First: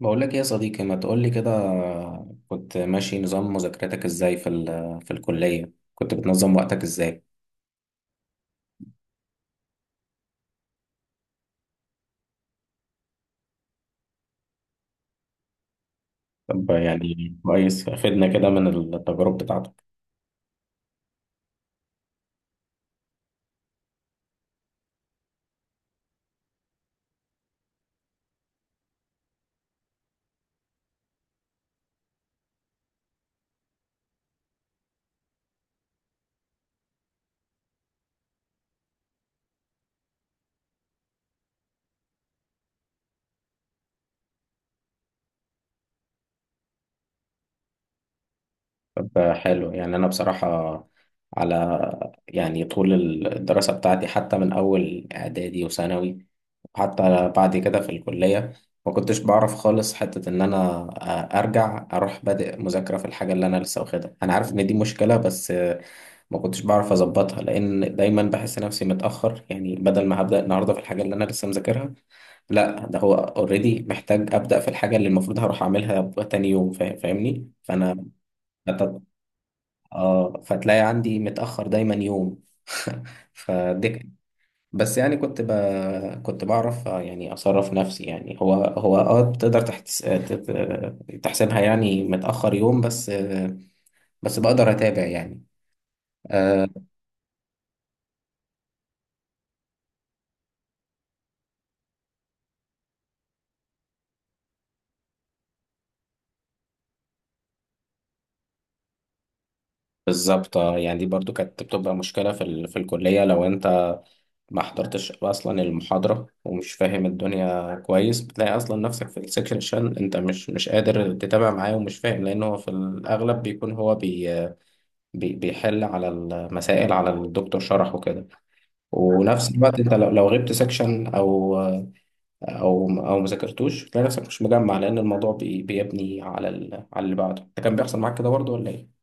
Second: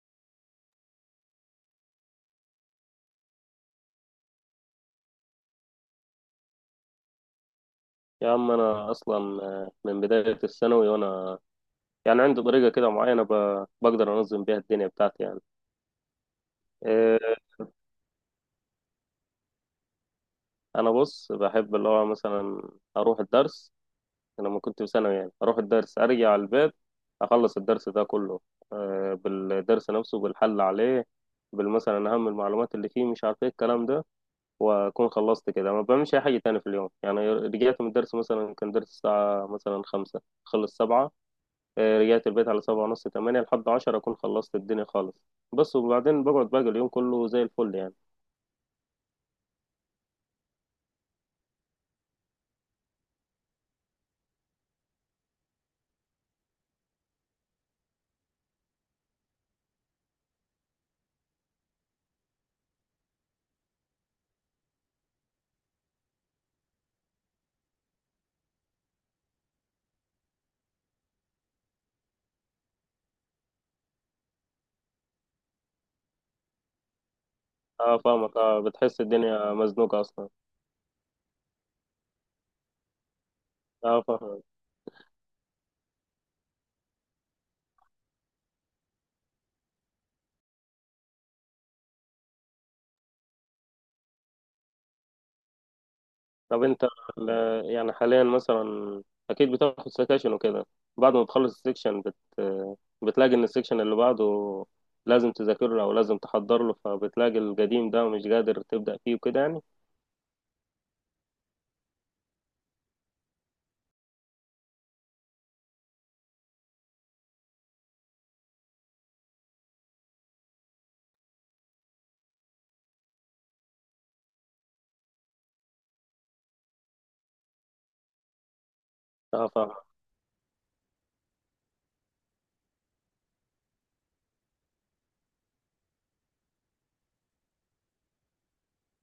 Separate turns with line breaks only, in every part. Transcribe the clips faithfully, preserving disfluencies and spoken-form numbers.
بقول لك ايه يا صديقي، ما تقول لي كده؟ كنت ماشي نظام مذاكرتك ازاي في ال- في الكلية؟ كنت بتنظم وقتك ازاي؟
يا عم انا اصلا آه، من بدايه الثانوي وانا يعني عندي طريقه كده معينه ب- بقدر انظم بيها الدنيا بتاعتي يعني.
طب
آه،
يعني كويس، فدنا كده من التجارب بتاعتك.
انا بص بحب اللي هو مثلا اروح الدرس. أنا لما كنت في ثانوي يعني اروح الدرس ارجع على البيت اخلص الدرس ده كله، آه، بالدرس نفسه بالحل عليه بالمثلا اهم المعلومات اللي فيه مش عارف ايه الكلام ده. واكون خلصت كده ما بعملش اي حاجه تاني في اليوم. يعني رجعت من الدرس مثلا كان درس الساعه مثلا خمسة خلص سبعة، آه، رجعت البيت على سبعة ونص تمانية، لحد عشرة أكون خلصت الدنيا خالص. بس وبعدين بقعد باقي اليوم كله زي الفل يعني.
طب حلو، يعني انا بصراحة، على، يعني طول الدراسة بتاعتي، حتى من اول اعدادي وثانوي، حتى بعد كده في الكلية، ما كنتش بعرف خالص حتة ان انا ارجع اروح بادئ مذاكرة في الحاجة اللي انا لسه واخدها. انا عارف ان دي مشكلة، بس ما كنتش بعرف اظبطها، لان دايما بحس نفسي متاخر. يعني بدل ما هبدا النهارده في الحاجه اللي انا لسه مذاكرها، لا، ده هو اوريدي محتاج ابدا في الحاجه اللي المفروض هروح اعملها تاني يوم. فا- فاهمني؟
اه،
فانا
فاهمك اه،
فت-
بتحس الدنيا مزنوقة أصلا.
اه فتلاقي عندي متاخر دايما يوم. فدي
اه،
كانت-
فاهمك.
بس يعني كنت ب... كنت بعرف، آه، يعني اصرف نفسي. يعني هو هو اه تقدر تحتس... تت- تحسبها يعني متاخر يوم بس، آه، بس بقدر اتابع يعني.
طب
آه.
أنت ال- يعني حاليا مثلا أكيد بتاخد سكاشن وكده، بعد ما بتخلص السكشن بت بتلاقي إن السكشن اللي بعده لازم تذاكر له أو لازم تحضر له، فبتلاقي القديم ده مش قادر تبدأ فيه وكده يعني.
بالظبط، آه، يعني دي برضو كانت بتبقى مشكلة في ال... في الكلية. لو انت ما حضرتش اصلا المحاضرة ومش فاهم الدنيا كويس، بتلاقي اصلا نفسك في السكشن انت مش مش قادر تتابع معاه ومش فاهم، لان هو في الاغلب بيكون هو بي... بي... بيحل على المسائل على الدكتور شرح وكده،
اه،
ونفس
فاهمك.
الوقت انت لو, لو غبت سكشن او او او ما ذاكرتوش تلاقي نفسك مش مجمع، لان الموضوع بي... بيبني على ال... على اللي بعده. ده كان بيحصل معاك كده برضو ولا ايه؟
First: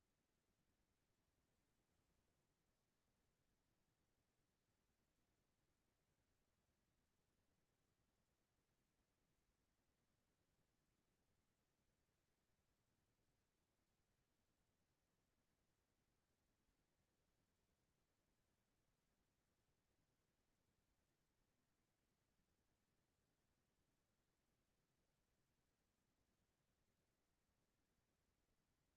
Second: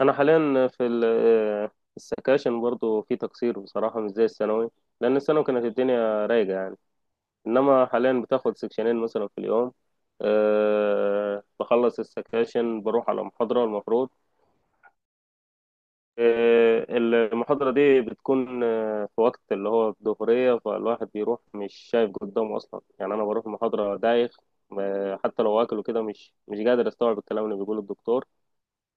انا حاليا في ال- في السكاشن برضو في تقصير بصراحه، مش زي الثانوي. لان الثانوي كانت الدنيا رايقه يعني، انما حاليا بتاخد سكشنين مثلا في اليوم. أه، بخلص السكاشن بروح على محاضره المفروض. أه، المحاضره دي بتكون آه، في وقت اللي هو الظهريه، فالواحد بيروح مش شايف قدامه اصلا يعني، انا بروح محاضره دايخ. آه، حتى لو واكل وكده مش مش قادر استوعب الكلام اللي بيقوله الدكتور.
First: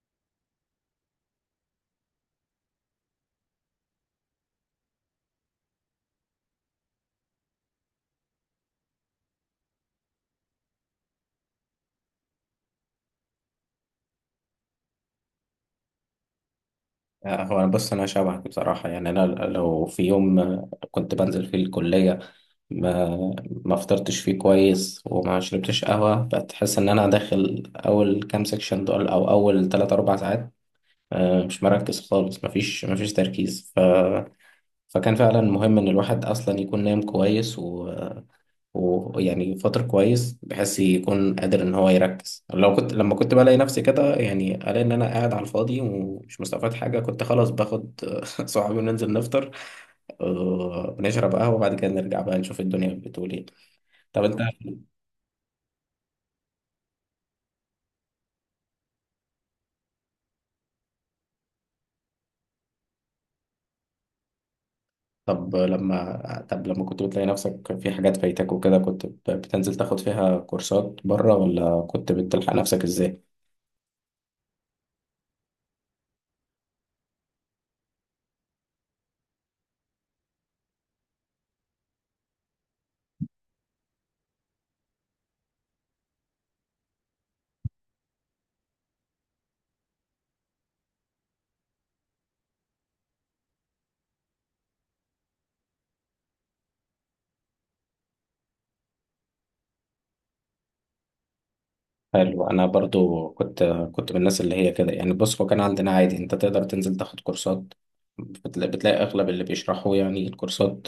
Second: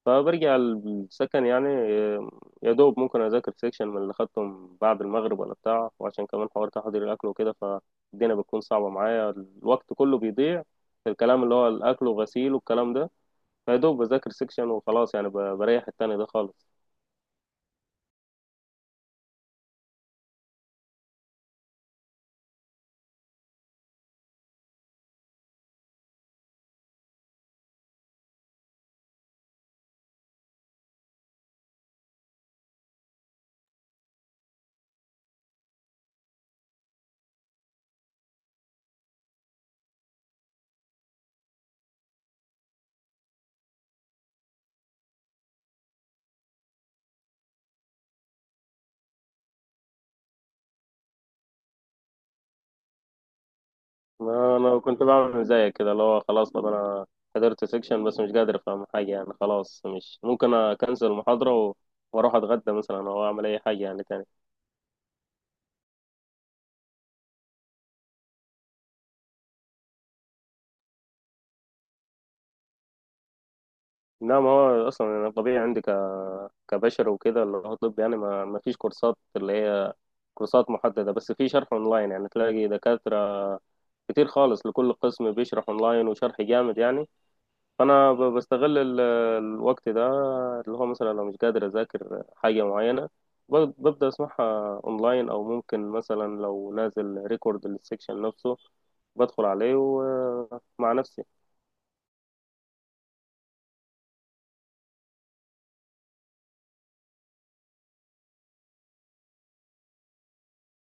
فبرجع السكن يعني، آه، يا دوب ممكن أذاكر سيكشن من اللي خدتهم بعد المغرب ولا بتاع. وعشان كمان حوار تحضير الأكل وكده فالدنيا بتكون صعبة معايا، الوقت كله بيضيع في الكلام اللي هو الأكل وغسيل والكلام ده. فيا دوب بذاكر سيكشن وخلاص يعني، ب- بريح التاني ده خالص.
آه، هو أنا، بص، أنا شبهك بصراحة. يعني أنا لو في يوم آه، كنت بنزل فيه الكلية ما ما فطرتش فيه كويس وما شربتش قهوة، بتحس إن أنا داخل أول كام سكشن دول أو أول تلات أربع ساعات آه، مش مركز خالص، مفيش مفيش تركيز. ف... فكان فعلا مهم إن الواحد أصلا يكون نايم كويس، ويعني فترة كويس بحيث يكون قادر إن هو يركز. لو كنت لما كنت بلاقي نفسي كده، يعني ألاقي إن أنا قاعد على الفاضي ومش مستفاد حاجة، كنت خلاص باخد صحابي وننزل نفطر، آه، نشرب قهوة، وبعد كده نرجع بقى نشوف الدنيا بتقول إيه. طب أنت
ما أنا كنت بعمل زيك كده، اللي هو خلاص طب أنا حضرت سيكشن بس مش قادر أفهم حاجة يعني خلاص، مش ممكن أكنسل المحاضرة و- وأروح أتغدى مثلا أو أعمل أي حاجة يعني تاني.
طب لما طب لما كنت بتلاقي نفسك في حاجات فايتك وكده، كنت بتنزل تاخد فيها كورسات بره ولا كنت بتلحق نفسك إزاي؟
لا، ما هو اصلا انا طبيعي عندي ك... كبشر وكده. اللي هو طب يعني ما... ما فيش كورسات اللي هي كورسات محدده، بس في شرح اونلاين يعني، تلاقي دكاتره كتير خالص لكل قسم بيشرح اونلاين وشرح جامد يعني. فانا ب... بستغل ال... الوقت ده اللي هو مثلا لو مش قادر اذاكر حاجه معينه ب... ببدا اسمعها اونلاين، او ممكن مثلا لو نازل ريكورد للسكشن نفسه بدخل عليه ومع نفسي.
حلو. انا برضو كنت كنت من الناس اللي هي كده. يعني بص، هو كان عندنا عادي انت تقدر تنزل تاخد كورسات، بتلاقي, بتلاقي اغلب اللي بيشرحوا يعني الكورسات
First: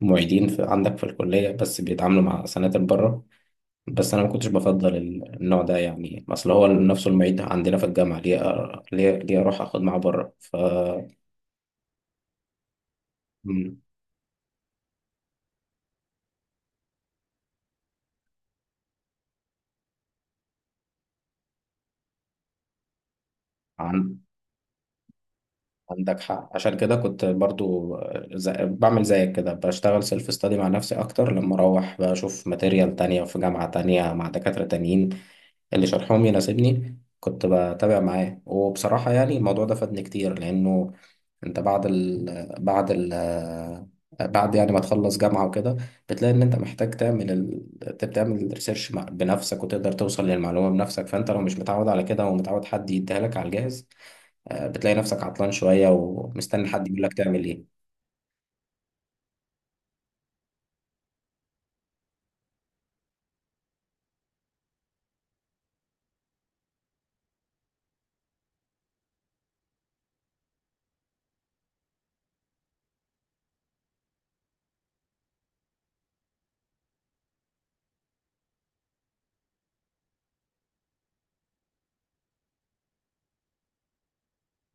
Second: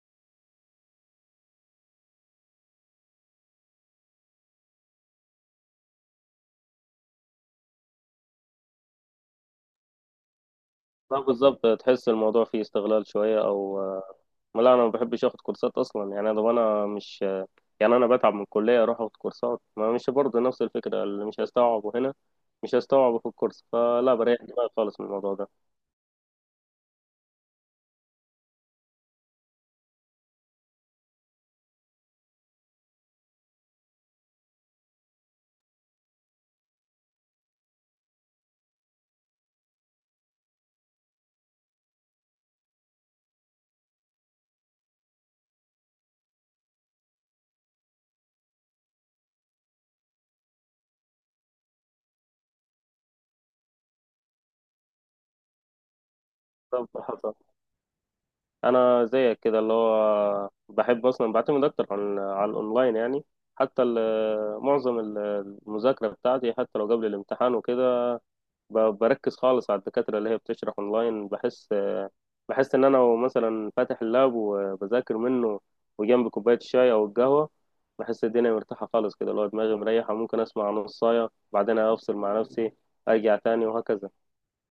معيدين في عندك في الكلية، بس بيتعاملوا مع سناتر بره. بس انا ما كنتش بفضل ال- النوع ده، يعني اصل هو نفسه المعيد عندنا في الجامعة، ليه أ- ليه ليه اروح اخد معاه بره؟ ف
لا بالظبط، تحس الموضوع فيه استغلال شويه او.
مم.
لا انا ما بحبش اخد كورسات اصلا يعني، انا انا مش يعني، انا بتعب من الكليه اروح اخد كورسات، ما مش برضه نفس الفكره، اللي مش هستوعبه هنا مش هستوعبه في الكورس، فلا
عن-
بريح دماغي خالص من الموضوع ده.
عندك حق. عشان كده كنت برضو زي... بعمل زيك كده، بشتغل سيلف ستادي مع نفسي اكتر. لما اروح بشوف ماتيريال تانية في جامعة تانية مع دكاترة تانيين اللي شرحهم يناسبني، كنت بتابع معاه. وبصراحة يعني الموضوع ده فادني كتير، لانه انت بعد ال... بعد ال... بعد، يعني ما تخلص جامعة وكده، بتلاقي ان انت محتاج تعمل ال... تعمل ريسيرش بنفسك وتقدر توصل للمعلومة بنفسك، فانت لو مش متعود على كده ومتعود حد يديها لك على الجاهز، آه، بتلاقي نفسك عطلان شوية ومستني حد
طب
يقول لك
حصل
تعمل ايه.
انا زيك كده، اللي هو بحب اصلا بعتمد اكتر عن على الاونلاين يعني. حتى ال- معظم ال- المذاكره بتاعتي حتى لو قبل الامتحان وكده ب- بركز خالص على الدكاترة اللي هي بتشرح اونلاين. بحس بحس ان انا لو مثلا فاتح اللاب وبذاكر منه وجنبي كوباية الشاي او القهوة، بحس الدنيا مرتاحة خالص كده. لو دماغي مريحة ممكن اسمع نصاية بعدين افصل مع نفسي ارجع تاني وهكذا.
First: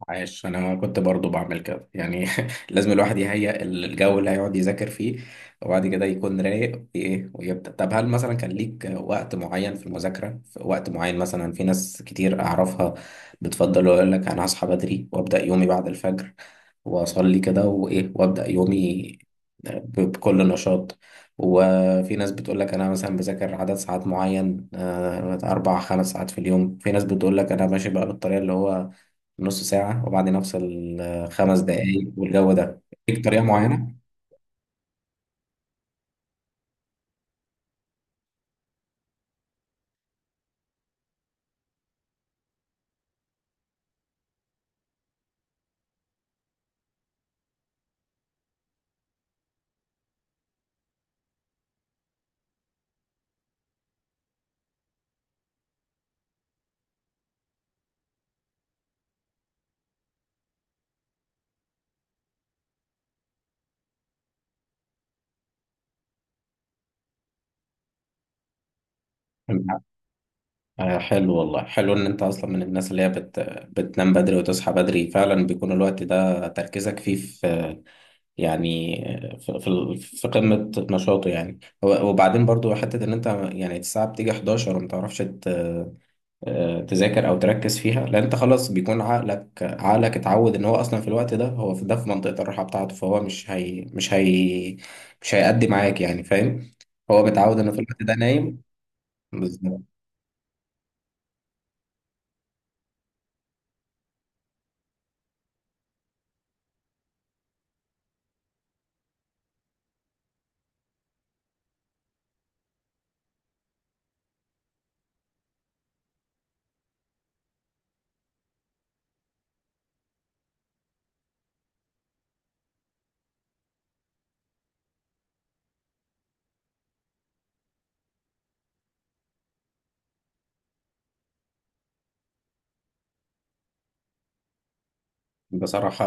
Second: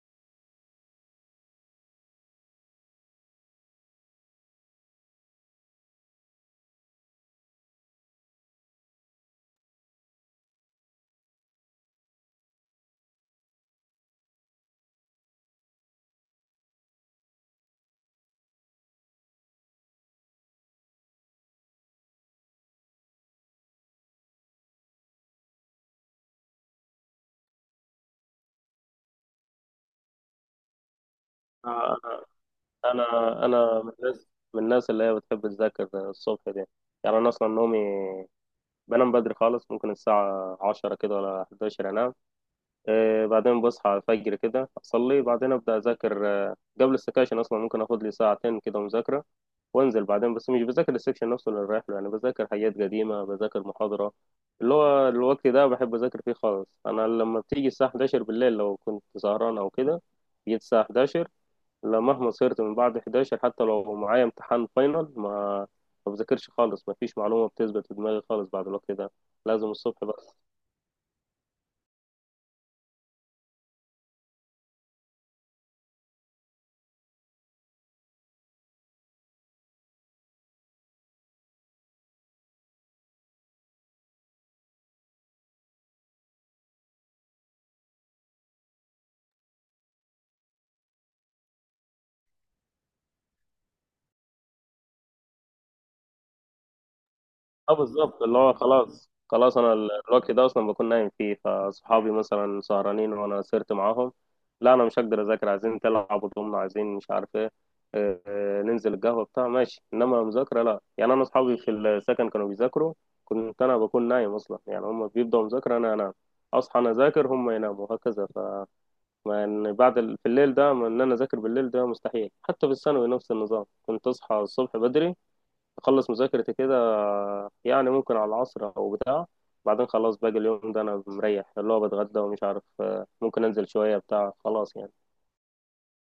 عاش. انا كنت برضو بعمل كده يعني. لازم الواحد يهيئ الجو اللي هيقعد يذاكر فيه، وبعد كده يكون رايق وايه ويبدأ. طب هل مثلا كان ليك وقت معين في المذاكرة؟ في وقت معين مثلا، في ناس كتير اعرفها بتفضل يقول لك انا هصحى بدري وابدأ يومي بعد الفجر، واصلي كده وايه وابدأ يومي ب- بكل نشاط. وفي ناس بتقول لك انا مثلا بذاكر عدد ساعات معين، آه، اربع خمس ساعات في اليوم. في ناس بتقول لك انا ماشي بقى بالطريقة اللي هو نص ساعة وبعدين أفصل آه، خمس
انا
دقايق والجو ده. ليك طريقة
انا أنا من
معينة؟
الناس من الناس اللي هي بتحب تذاكر الصبح دي. يعني انا اصلا نومي بنام بدري خالص، ممكن الساعة عشرة كده ولا حداشر انام. آه، بعدين بصحى على الفجر كده أصلي، بعدين أبدأ أذاكر، آه، قبل السكاشن أصلا ممكن أخد لي ساعتين كده مذاكرة وأنزل بعدين. بس مش بذاكر السكشن نفسه اللي رايح له يعني، بذاكر حاجات قديمة، بذاكر محاضرة. اللي هو الوقت ده بحب أذاكر فيه خالص. أنا لما بتيجي الساعة حداشر بالليل لو كنت سهران أو كده جيت الساعة حداشر، لا، مهما صرت من بعد حداشر حتى لو معايا امتحان فاينل ما ما بذاكرش خالص. ما فيش معلومة بتثبت في دماغي خالص بعد الوقت ده، لازم الصبح.
آه، حلو والله. حلو إن أنت أصلا من الناس اللي هي بت... بتنام بدري وتصحى بدري. فعلا بيكون الوقت ده تركيزك فيه في، يعني في, في في قمة نشاطه. يعني و- وبعدين برضو، حتة إن أنت يعني الساعة بتيجي حداشر وما تعرفش آه، تذاكر او تركز فيها، لان انت خلاص بيكون عقلك عقلك اتعود ان هو اصلا في الوقت ده، هو في ده في منطقة الراحة بتاعته، فهو مش هي مش هي مش هيأدي معاك. يعني فاهم؟ هو متعود انه
اه
في الوقت ده
بالظبط، اللي هو
نايم.
خلاص خلاص انا
بالظبط.
ال- الوقت ده اصلا بكون نايم فيه. فاصحابي مثلا سهرانين وانا سهرت معاهم، لا انا مش هقدر اذاكر، عايزين تلعبوا ضمنا، عايزين مش عارف ايه، آه، آه، ننزل القهوه بتاع ماشي، انما مذاكره لا. يعني انا اصحابي في السكن كانوا بيذاكروا كنت انا بكون نايم اصلا يعني، هم بيبداوا مذاكره انا انام، اصحى انا اذاكر هم يناموا وهكذا. فمن بعد ال... في الليل ده، من ان انا اذاكر بالليل ده مستحيل. حتى في الثانوي نفس النظام، كنت اصحى الصبح بدري اخلص مذاكرتي كده يعني ممكن على العصر او بتاع، بعدين خلاص باقي اليوم ده انا مريح، اللي هو بتغدى ومش عارف، آه، ممكن انزل شوية بتاع خلاص يعني.
بصراحة،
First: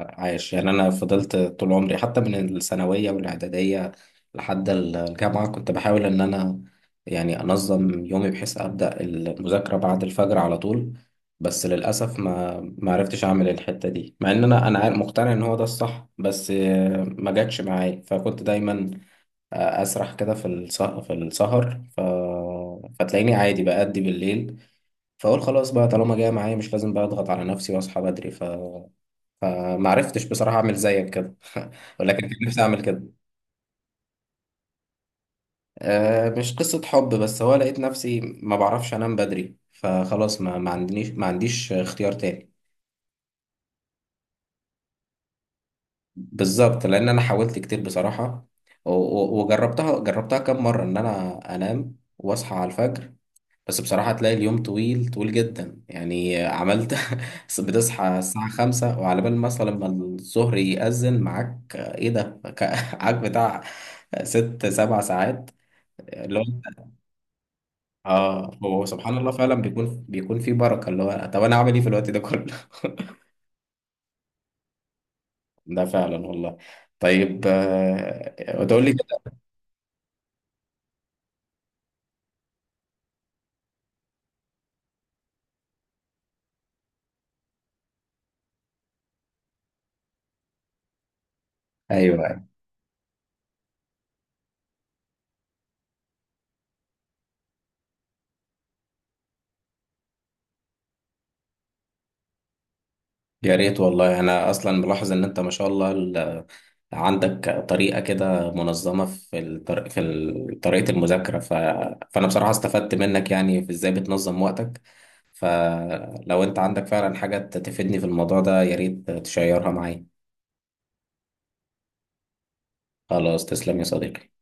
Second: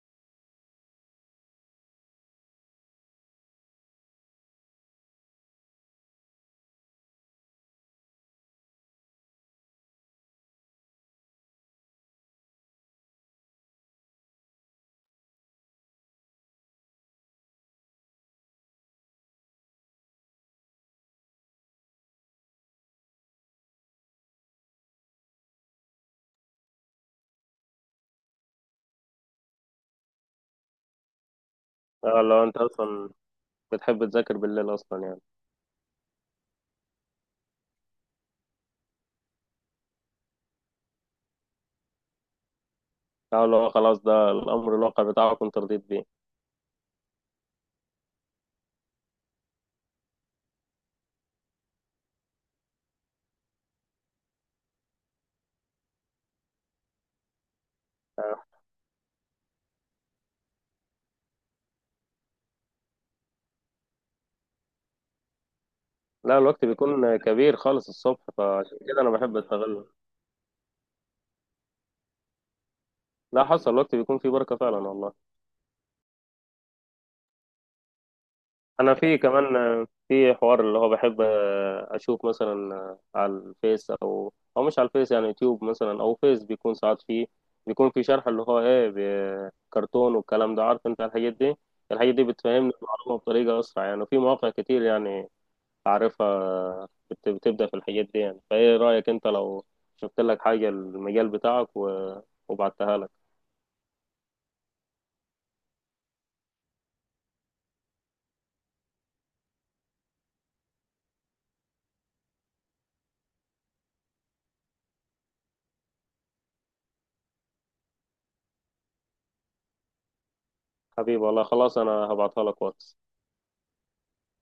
عايش. يعني أنا فضلت طول عمري حتى من الثانوية والإعدادية لحد الجامعة كنت بحاول إن أنا يعني أنظم يومي بحيث أبدأ المذاكرة بعد الفجر على طول. بس للأسف ما ما عرفتش أعمل الحتة دي، مع إن أنا أنا عارف- مقتنع إن هو ده الصح، بس آه، ما جاتش معايا. فكنت دايما آه، أسرح كده في السهر في السهر ف... فتلاقيني عادي بأدي بالليل، فأقول خلاص بقى طالما جاية معايا مش لازم بقى أضغط على نفسي وأصحى بدري. ف فما عرفتش بصراحة أعمل زيك كده. ولكن
آه، لو
كان
انت
نفسي أعمل كده.
اصلا بتحب تذاكر بالليل اصلا يعني.
آه، مش قصة حب، بس هو لقيت نفسي ما بعرفش أنام بدري، فخلاص ما ما عندنيش ما عنديش اختيار تاني.
اه لو خلاص ده الامر الواقع بتاعك وانت رضيت بيه.
بالظبط. لأن أنا حاولت كتير بصراحة، و- و- وجربتها جربتها كام مرة إن أنا أنام وأصحى على الفجر، بس بصراحة تلاقي اليوم طويل طويل جدا. يعني عملت بتصحى
آه،
الساعة خمسة وعلى بال مثلا ما الظهر يأذن معاك، آه، إيه ده؟ معاك بتاع ست سبع ساعات
لا
اللي هو،
الوقت بيكون كبير خالص الصبح،
اه
فعشان
هو
كده انا
سبحان الله
بحب
فعلا
استغله.
بيكون بيكون في بركه. اللي هو، طب انا اعمل ايه في الوقت ده كله؟
لا حصل، الوقت بيكون فيه بركة فعلا والله.
ده فعلا والله. طيب، آه، تقول لي
انا في
كده.
كمان آه، في حوار اللي هو بحب آه، اشوف مثلا آه، على الفيس، او او مش على الفيس يعني، يوتيوب مثلا او فيس، بيكون ساعات فيه بيكون في شرح اللي هو ايه ب- كرتون والكلام ده، عارف انت الحاجات دي. الحاجات دي
ايوه.
بتفهمني المعلومة بطريقة اسرع يعني، وفي مواقع كتير يعني اعرفها آه، بت- بتبدأ في الحاجات دي يعني. فايه رأيك انت لو شفت لك حاجة المجال بتاعك و- وبعتها لك.
يا ريت والله. انا اصلا ملاحظ ان انت ما شاء الله ال- عندك طريقه كده منظمه في الطر... في ال- طريقه المذاكره. ف... فانا بصراحه استفدت منك يعني في ازاي بتنظم وقتك، فلو انت عندك فعلا حاجه تفيدني في الموضوع ده يا ريت تشيرها معايا.
حبيبي والله خلاص انا هبعتها لك واتس.
خلاص، تسلم يا صديقي.